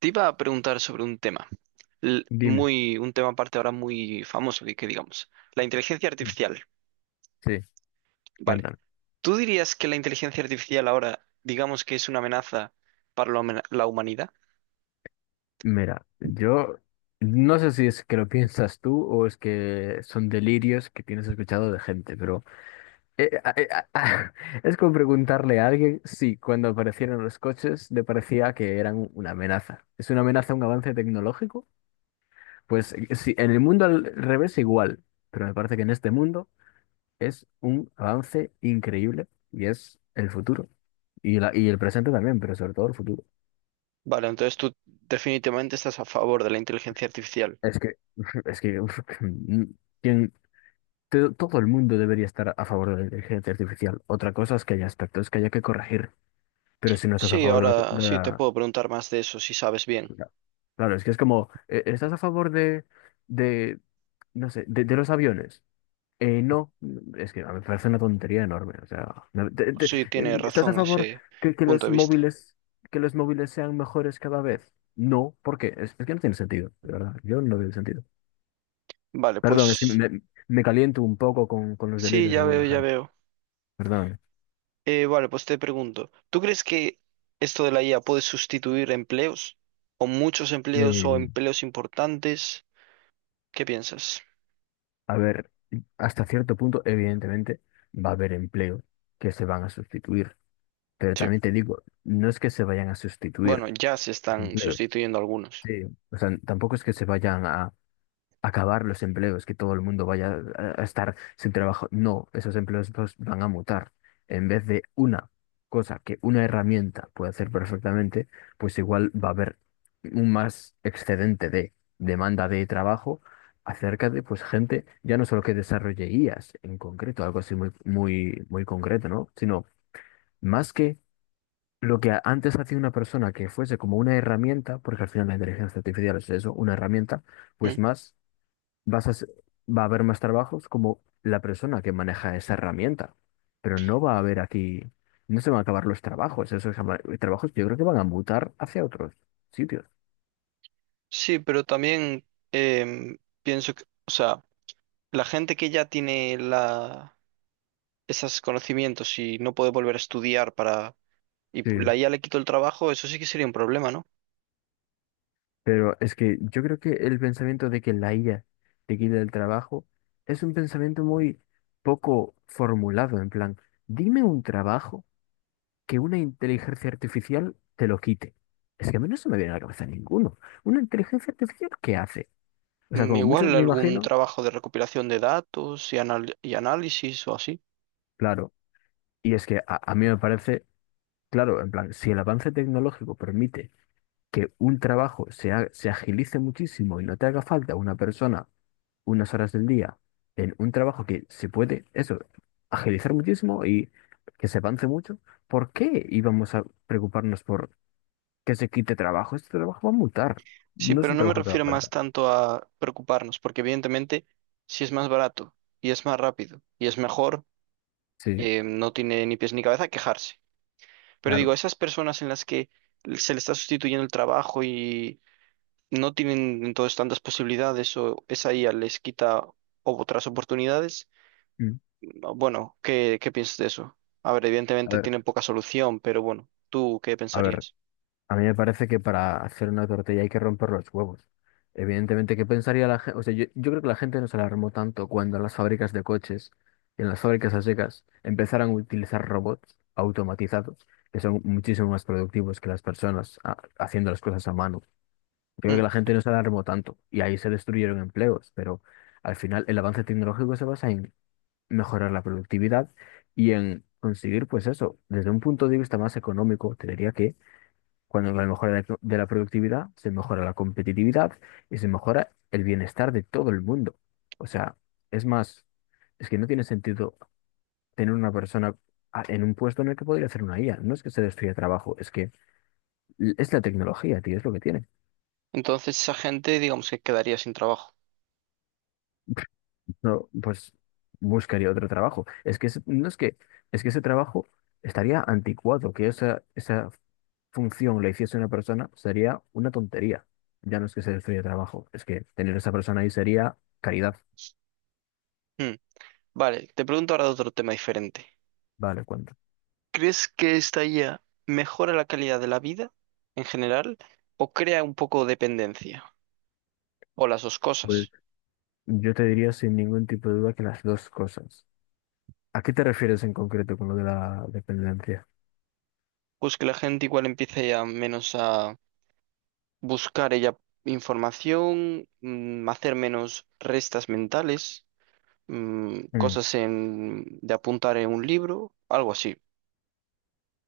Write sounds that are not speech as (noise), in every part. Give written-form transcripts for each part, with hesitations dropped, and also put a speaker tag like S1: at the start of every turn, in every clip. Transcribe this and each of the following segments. S1: Te iba a preguntar sobre un tema,
S2: Dime.
S1: un tema aparte ahora muy famoso, que digamos, la inteligencia artificial.
S2: Sí,
S1: Vale.
S2: cuéntame.
S1: ¿Tú dirías que la inteligencia artificial ahora, digamos que es una amenaza para la la humanidad?
S2: Mira, yo no sé si es que lo (laughs) piensas tú o es que son delirios que tienes escuchado de gente, pero eh, a- eh, a- (laughs) es como preguntarle a alguien si cuando aparecieron los coches le parecía que eran una amenaza. ¿Es una amenaza un avance tecnológico? Pues sí, en el mundo al revés igual, pero me parece que en este mundo es un avance increíble y es el futuro. Y, y el presente también, pero sobre todo el futuro.
S1: Vale, entonces tú definitivamente estás a favor de la inteligencia artificial.
S2: Es que, (laughs) es que, uf, (laughs) quien- todo el mundo debería estar a favor de la inteligencia artificial. Otra cosa es que haya aspectos que haya que corregir, pero si no estás a
S1: Sí,
S2: favor de
S1: ahora sí te puedo preguntar más de eso si sabes bien.
S2: la- claro, es que es como, ¿estás a favor de, no sé, de los aviones? No, es que a mí me parece una tontería enorme. O sea,
S1: Sí, tiene
S2: ¿estás a
S1: razón
S2: favor
S1: ese
S2: que, que
S1: punto
S2: los
S1: de vista.
S2: móviles, que los móviles sean mejores cada vez? No, ¿por qué? Es que no tiene sentido, de verdad. Yo no veo el sentido.
S1: Vale,
S2: Perdón,
S1: pues
S2: me caliento un poco con los
S1: sí,
S2: delitos de
S1: ya veo,
S2: alguna
S1: ya
S2: gente.
S1: veo.
S2: Perdón.
S1: Vale, pues te pregunto, ¿tú crees que esto de la IA puede sustituir empleos? ¿O muchos empleos o
S2: Eh,
S1: empleos importantes? ¿Qué piensas?
S2: a ver, hasta cierto punto, evidentemente, va a haber empleos que se van a sustituir. Pero
S1: Sí.
S2: también te digo, no es que se vayan a
S1: Bueno,
S2: sustituir
S1: ya se
S2: los
S1: están
S2: empleos.
S1: sustituyendo algunos.
S2: Sí. O sea, tampoco es que se vayan a acabar los empleos, que todo el mundo vaya a estar sin trabajo. No, esos empleos pues van a mutar. En vez de una cosa que una herramienta puede hacer perfectamente, pues igual va a haber un más excedente de demanda de trabajo acerca de pues gente, ya no solo que desarrolle IAs en concreto, algo así muy concreto, ¿no? Sino más que lo que antes hacía una persona que fuese como una herramienta, porque al final la inteligencia artificial es eso, una herramienta, pues
S1: ¿Mm?
S2: más vas a, se- va a haber más trabajos como la persona que maneja esa herramienta, pero no va a haber aquí, no se van a acabar los trabajos, esos trabajos yo creo que van a mutar hacia otros sitios.
S1: Sí, pero también pienso que, o sea, la gente que ya tiene la, esos conocimientos y no puede volver a estudiar para,
S2: Sí.
S1: la IA le quitó el trabajo, eso sí que sería un problema, ¿no?
S2: Pero es que yo creo que el pensamiento de que la IA te quita el trabajo es un pensamiento muy poco formulado, en plan, dime un trabajo que una inteligencia artificial te lo quite. Es que a mí no se me viene a la cabeza ninguno. ¿Una inteligencia artificial qué hace? O sea,
S1: Mm,
S2: como muchos
S1: igual
S2: me
S1: algún
S2: imagino,
S1: trabajo de recopilación de datos y, análisis o así.
S2: claro. Y es que a mí me parece, claro, en plan, si el avance tecnológico permite que un trabajo se agilice muchísimo y no te haga falta una persona unas horas del día en un trabajo que se puede, eso, agilizar muchísimo y que se avance mucho, ¿por qué íbamos a preocuparnos por que se quite trabajo? Este trabajo va a mutar,
S1: Sí,
S2: no es
S1: pero
S2: un
S1: no me
S2: trabajo que haga
S1: refiero más
S2: falta.
S1: tanto a preocuparnos, porque evidentemente si es más barato y es más rápido y es mejor,
S2: Sí,
S1: no tiene ni pies ni cabeza quejarse. Pero digo,
S2: claro.
S1: esas personas en las que se le está sustituyendo el trabajo y no tienen entonces tantas posibilidades o esa IA les quita otras oportunidades,
S2: Mm.
S1: no, bueno, ¿qué piensas de eso? A ver,
S2: A
S1: evidentemente
S2: ver,
S1: tienen poca solución, pero bueno, ¿tú qué
S2: a ver.
S1: pensarías?
S2: A mí me parece que para hacer una tortilla hay que romper los huevos. Evidentemente, ¿qué pensaría la gente? O sea, yo creo que la gente no se alarmó tanto cuando en las fábricas de coches y en las fábricas a secas empezaron a utilizar robots automatizados, que son muchísimo más productivos que las personas haciendo las cosas a mano. Yo creo
S1: Mm.
S2: que la gente no se alarmó tanto y ahí se destruyeron empleos, pero al final el avance tecnológico se basa en mejorar la productividad y en conseguir, pues eso, desde un punto de vista más económico, te diría que cuando la mejora de la productividad, se mejora la competitividad y se mejora el bienestar de todo el mundo. O sea, es más, es que no tiene sentido tener una persona en un puesto en el que podría hacer una IA. No es que se destruya trabajo, es que es la tecnología, tío, es lo que tiene.
S1: Entonces esa gente, digamos que quedaría sin trabajo.
S2: No, pues buscaría otro trabajo. Es que ese- no es que, es que ese trabajo estaría anticuado. Que esa función la hiciese una persona sería una tontería. Ya no es que se destruya trabajo, es que tener esa persona ahí sería caridad.
S1: Mm. Vale, te pregunto ahora de otro tema diferente.
S2: Vale, cuenta.
S1: ¿Crees que esta IA mejora la calidad de la vida en general o crea un poco de dependencia? O las dos cosas.
S2: Pues yo te diría sin ningún tipo de duda que las dos cosas. ¿A qué te refieres en concreto con lo de la dependencia?
S1: Pues que la gente igual empiece ya menos a buscar ella información, hacer menos restas mentales,
S2: Mm,
S1: cosas de apuntar en un libro, algo así.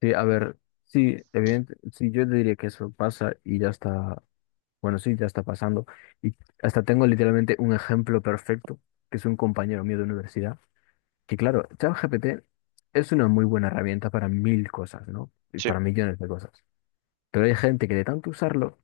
S2: sí, a ver, sí, evidente, sí, yo te diría que eso pasa y ya está. Bueno, sí, ya está pasando. Y hasta tengo literalmente un ejemplo perfecto, que es un compañero mío de universidad, que claro, ChatGPT es una muy buena herramienta para mil cosas, ¿no? Y
S1: Sí,
S2: para millones de cosas. Pero hay gente que de tanto usarlo,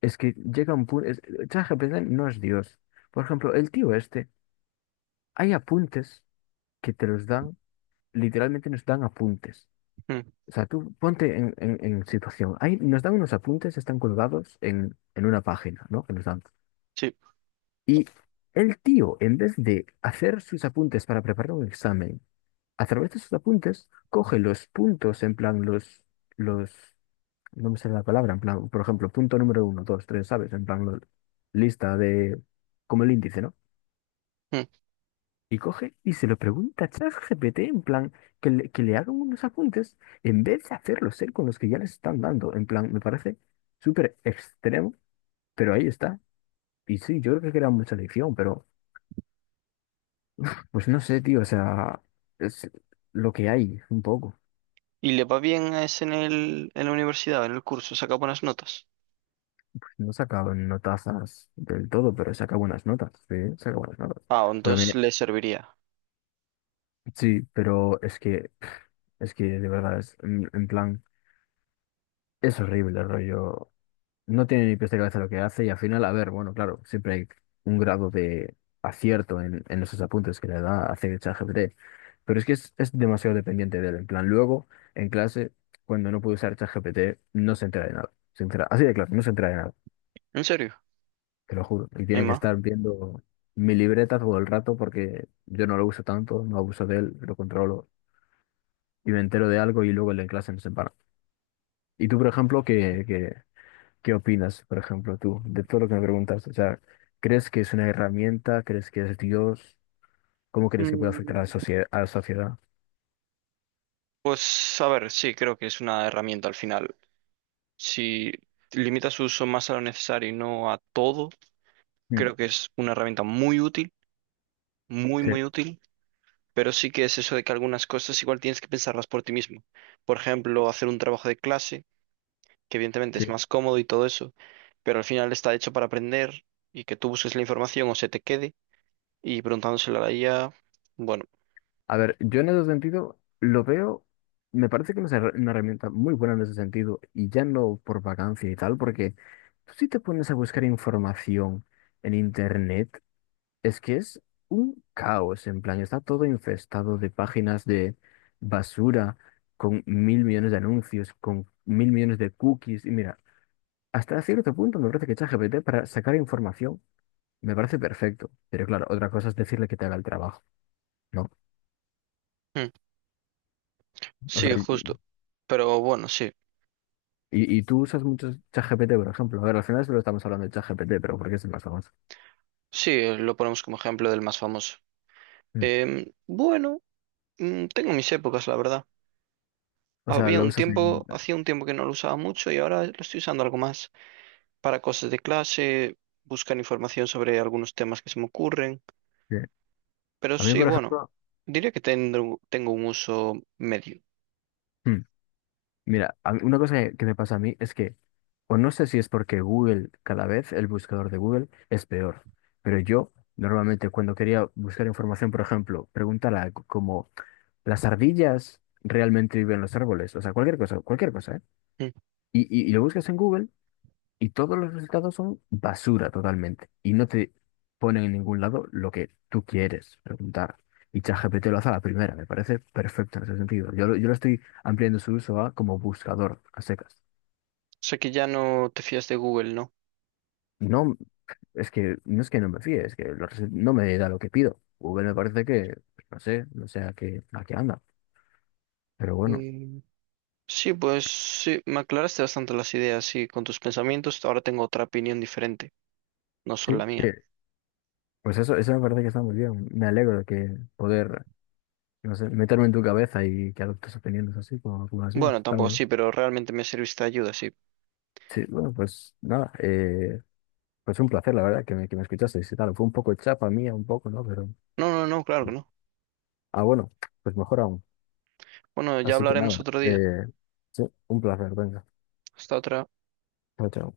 S2: es que llega un punto... ChatGPT no es Dios. Por ejemplo, el tío este, hay apuntes que te los dan, literalmente nos dan apuntes.
S1: mm,
S2: O sea, tú ponte en situación. Hay nos dan unos apuntes, están colgados en una página, ¿no? Que nos dan.
S1: sí.
S2: Y el tío, en vez de hacer sus apuntes para preparar un examen, a través de sus apuntes, coge los puntos, en plan, los, no me sale la palabra, en plan, por ejemplo, punto número uno, dos, tres, ¿sabes? En plan, lista de, como el índice, ¿no?
S1: Mm.
S2: Y coge y se lo pregunta a ChatGPT, en plan, que le hagan unos apuntes, en vez de hacerlos él con los que ya les están dando, en plan, me parece súper extremo, pero ahí está. Y sí, yo creo que era mucha lección, pero... Pues no sé, tío, o sea, es lo que hay, un poco.
S1: ¿Y le va bien a ese en la universidad, en el curso? ¿Saca buenas notas?
S2: No sacaban notazas del todo, pero saca buenas notas, sí, saca buenas notas.
S1: Ah,
S2: Pero
S1: entonces
S2: mira,
S1: le serviría.
S2: sí, pero es que de verdad, es, en plan, es horrible el rollo. No tiene ni pies de cabeza lo que hace y al final, a ver, bueno, claro, siempre hay un grado de acierto en esos apuntes que le da a ChatGPT, pero es que es demasiado dependiente de él. En plan, luego, en clase, cuando no puede usar ChatGPT, no se entera de nada. Así de claro, no se entera de nada,
S1: ¿En serio?
S2: te lo juro. Y tiene que
S1: ¿Emma?
S2: estar viendo mi libreta todo el rato porque yo no lo uso tanto, no abuso de él, lo controlo y me entero de algo y luego en la clase no se para. ¿Y tú, por ejemplo, que qué opinas, por ejemplo, tú, de todo lo que me preguntas? O sea, ¿crees que es una herramienta? ¿Crees que es Dios? ¿Cómo crees que puede afectar
S1: Mm,
S2: a la sociedad?
S1: pues a ver, sí, creo que es una herramienta al final. Si limita su uso más a lo necesario y no a todo,
S2: Mm,
S1: Creo que es una herramienta muy útil, muy,
S2: sí,
S1: muy útil, pero sí que es eso de que algunas cosas igual tienes que pensarlas por ti mismo. Por ejemplo, hacer un trabajo de clase, que evidentemente
S2: sí.
S1: es más cómodo y todo eso, pero al final está hecho para aprender y que tú busques la información o se te quede, y preguntándosela a la IA, bueno,
S2: A ver, yo en ese sentido lo veo, me parece que no es una una herramienta muy buena en ese sentido, y ya no por vacancia y tal, porque tú sí te pones a buscar información en internet. Es que es un caos, en plan, está todo infestado de páginas de basura con mil millones de anuncios, con mil millones de cookies. Y mira, hasta cierto punto me parece que ChatGPT para sacar información me parece perfecto. Pero claro, otra cosa es decirle que te haga el trabajo, ¿no?
S1: mm,
S2: O
S1: sí,
S2: sea,
S1: justo. Pero bueno, sí,
S2: y tú usas mucho ChatGPT, por ejemplo. A ver, al final solo estamos hablando de ChatGPT, pero porque es el más famoso.
S1: sí, lo ponemos como ejemplo del más famoso.
S2: Mm.
S1: Bueno, mm, tengo mis épocas, la verdad.
S2: O sea, lo usas. En-
S1: Hacía un tiempo que no lo usaba mucho y ahora lo estoy usando algo más. Para cosas de clase, buscar información sobre algunos temas que se me ocurren.
S2: sí.
S1: Pero
S2: A mí,
S1: sí,
S2: por
S1: bueno,
S2: ejemplo.
S1: diría que tengo un uso medio.
S2: Mm. Mira, a mí- una cosa que me pasa a mí es que, o no sé si es porque Google, cada vez el buscador de Google es peor, pero yo normalmente cuando quería buscar información, por ejemplo, preguntar algo como, ¿las ardillas realmente viven en los árboles? O sea, cualquier cosa, ¿eh?
S1: Mm.
S2: Y lo buscas en Google y todos los resultados son basura totalmente y no te ponen en ningún lado lo que tú quieres preguntar. Y ChatGPT lo hace a la primera, me parece perfecto en ese sentido. Yo lo estoy ampliando su uso a como buscador a secas.
S1: O sea que ya no te fías de Google, ¿no?
S2: No, es que no es que no me fíe, es que no me da lo que pido. Google me parece que, pues, no sé, no sé a qué anda. Pero bueno,
S1: Mm, sí, pues sí, me aclaraste bastante las ideas, sí, con tus pensamientos. Ahora tengo otra opinión diferente, no son la
S2: sí,
S1: mía.
S2: pues eso me parece que está muy bien. Me alegro de que poder, no sé, meterme en tu cabeza y que adoptes opiniones así como, como las mías.
S1: Bueno,
S2: Está
S1: tampoco
S2: bien.
S1: sí, pero realmente me serviste de ayuda, sí.
S2: Sí, bueno, pues nada, pues un placer, la verdad, que que me escuchasteis y tal. Fue un poco chapa mía, un poco, ¿no? Pero,
S1: No, no, no, claro que no.
S2: ah, bueno, pues mejor aún.
S1: Bueno, ya
S2: Así que nada,
S1: hablaremos otro día.
S2: eh, sí, un placer, venga.
S1: Hasta otra.
S2: Chao, chao.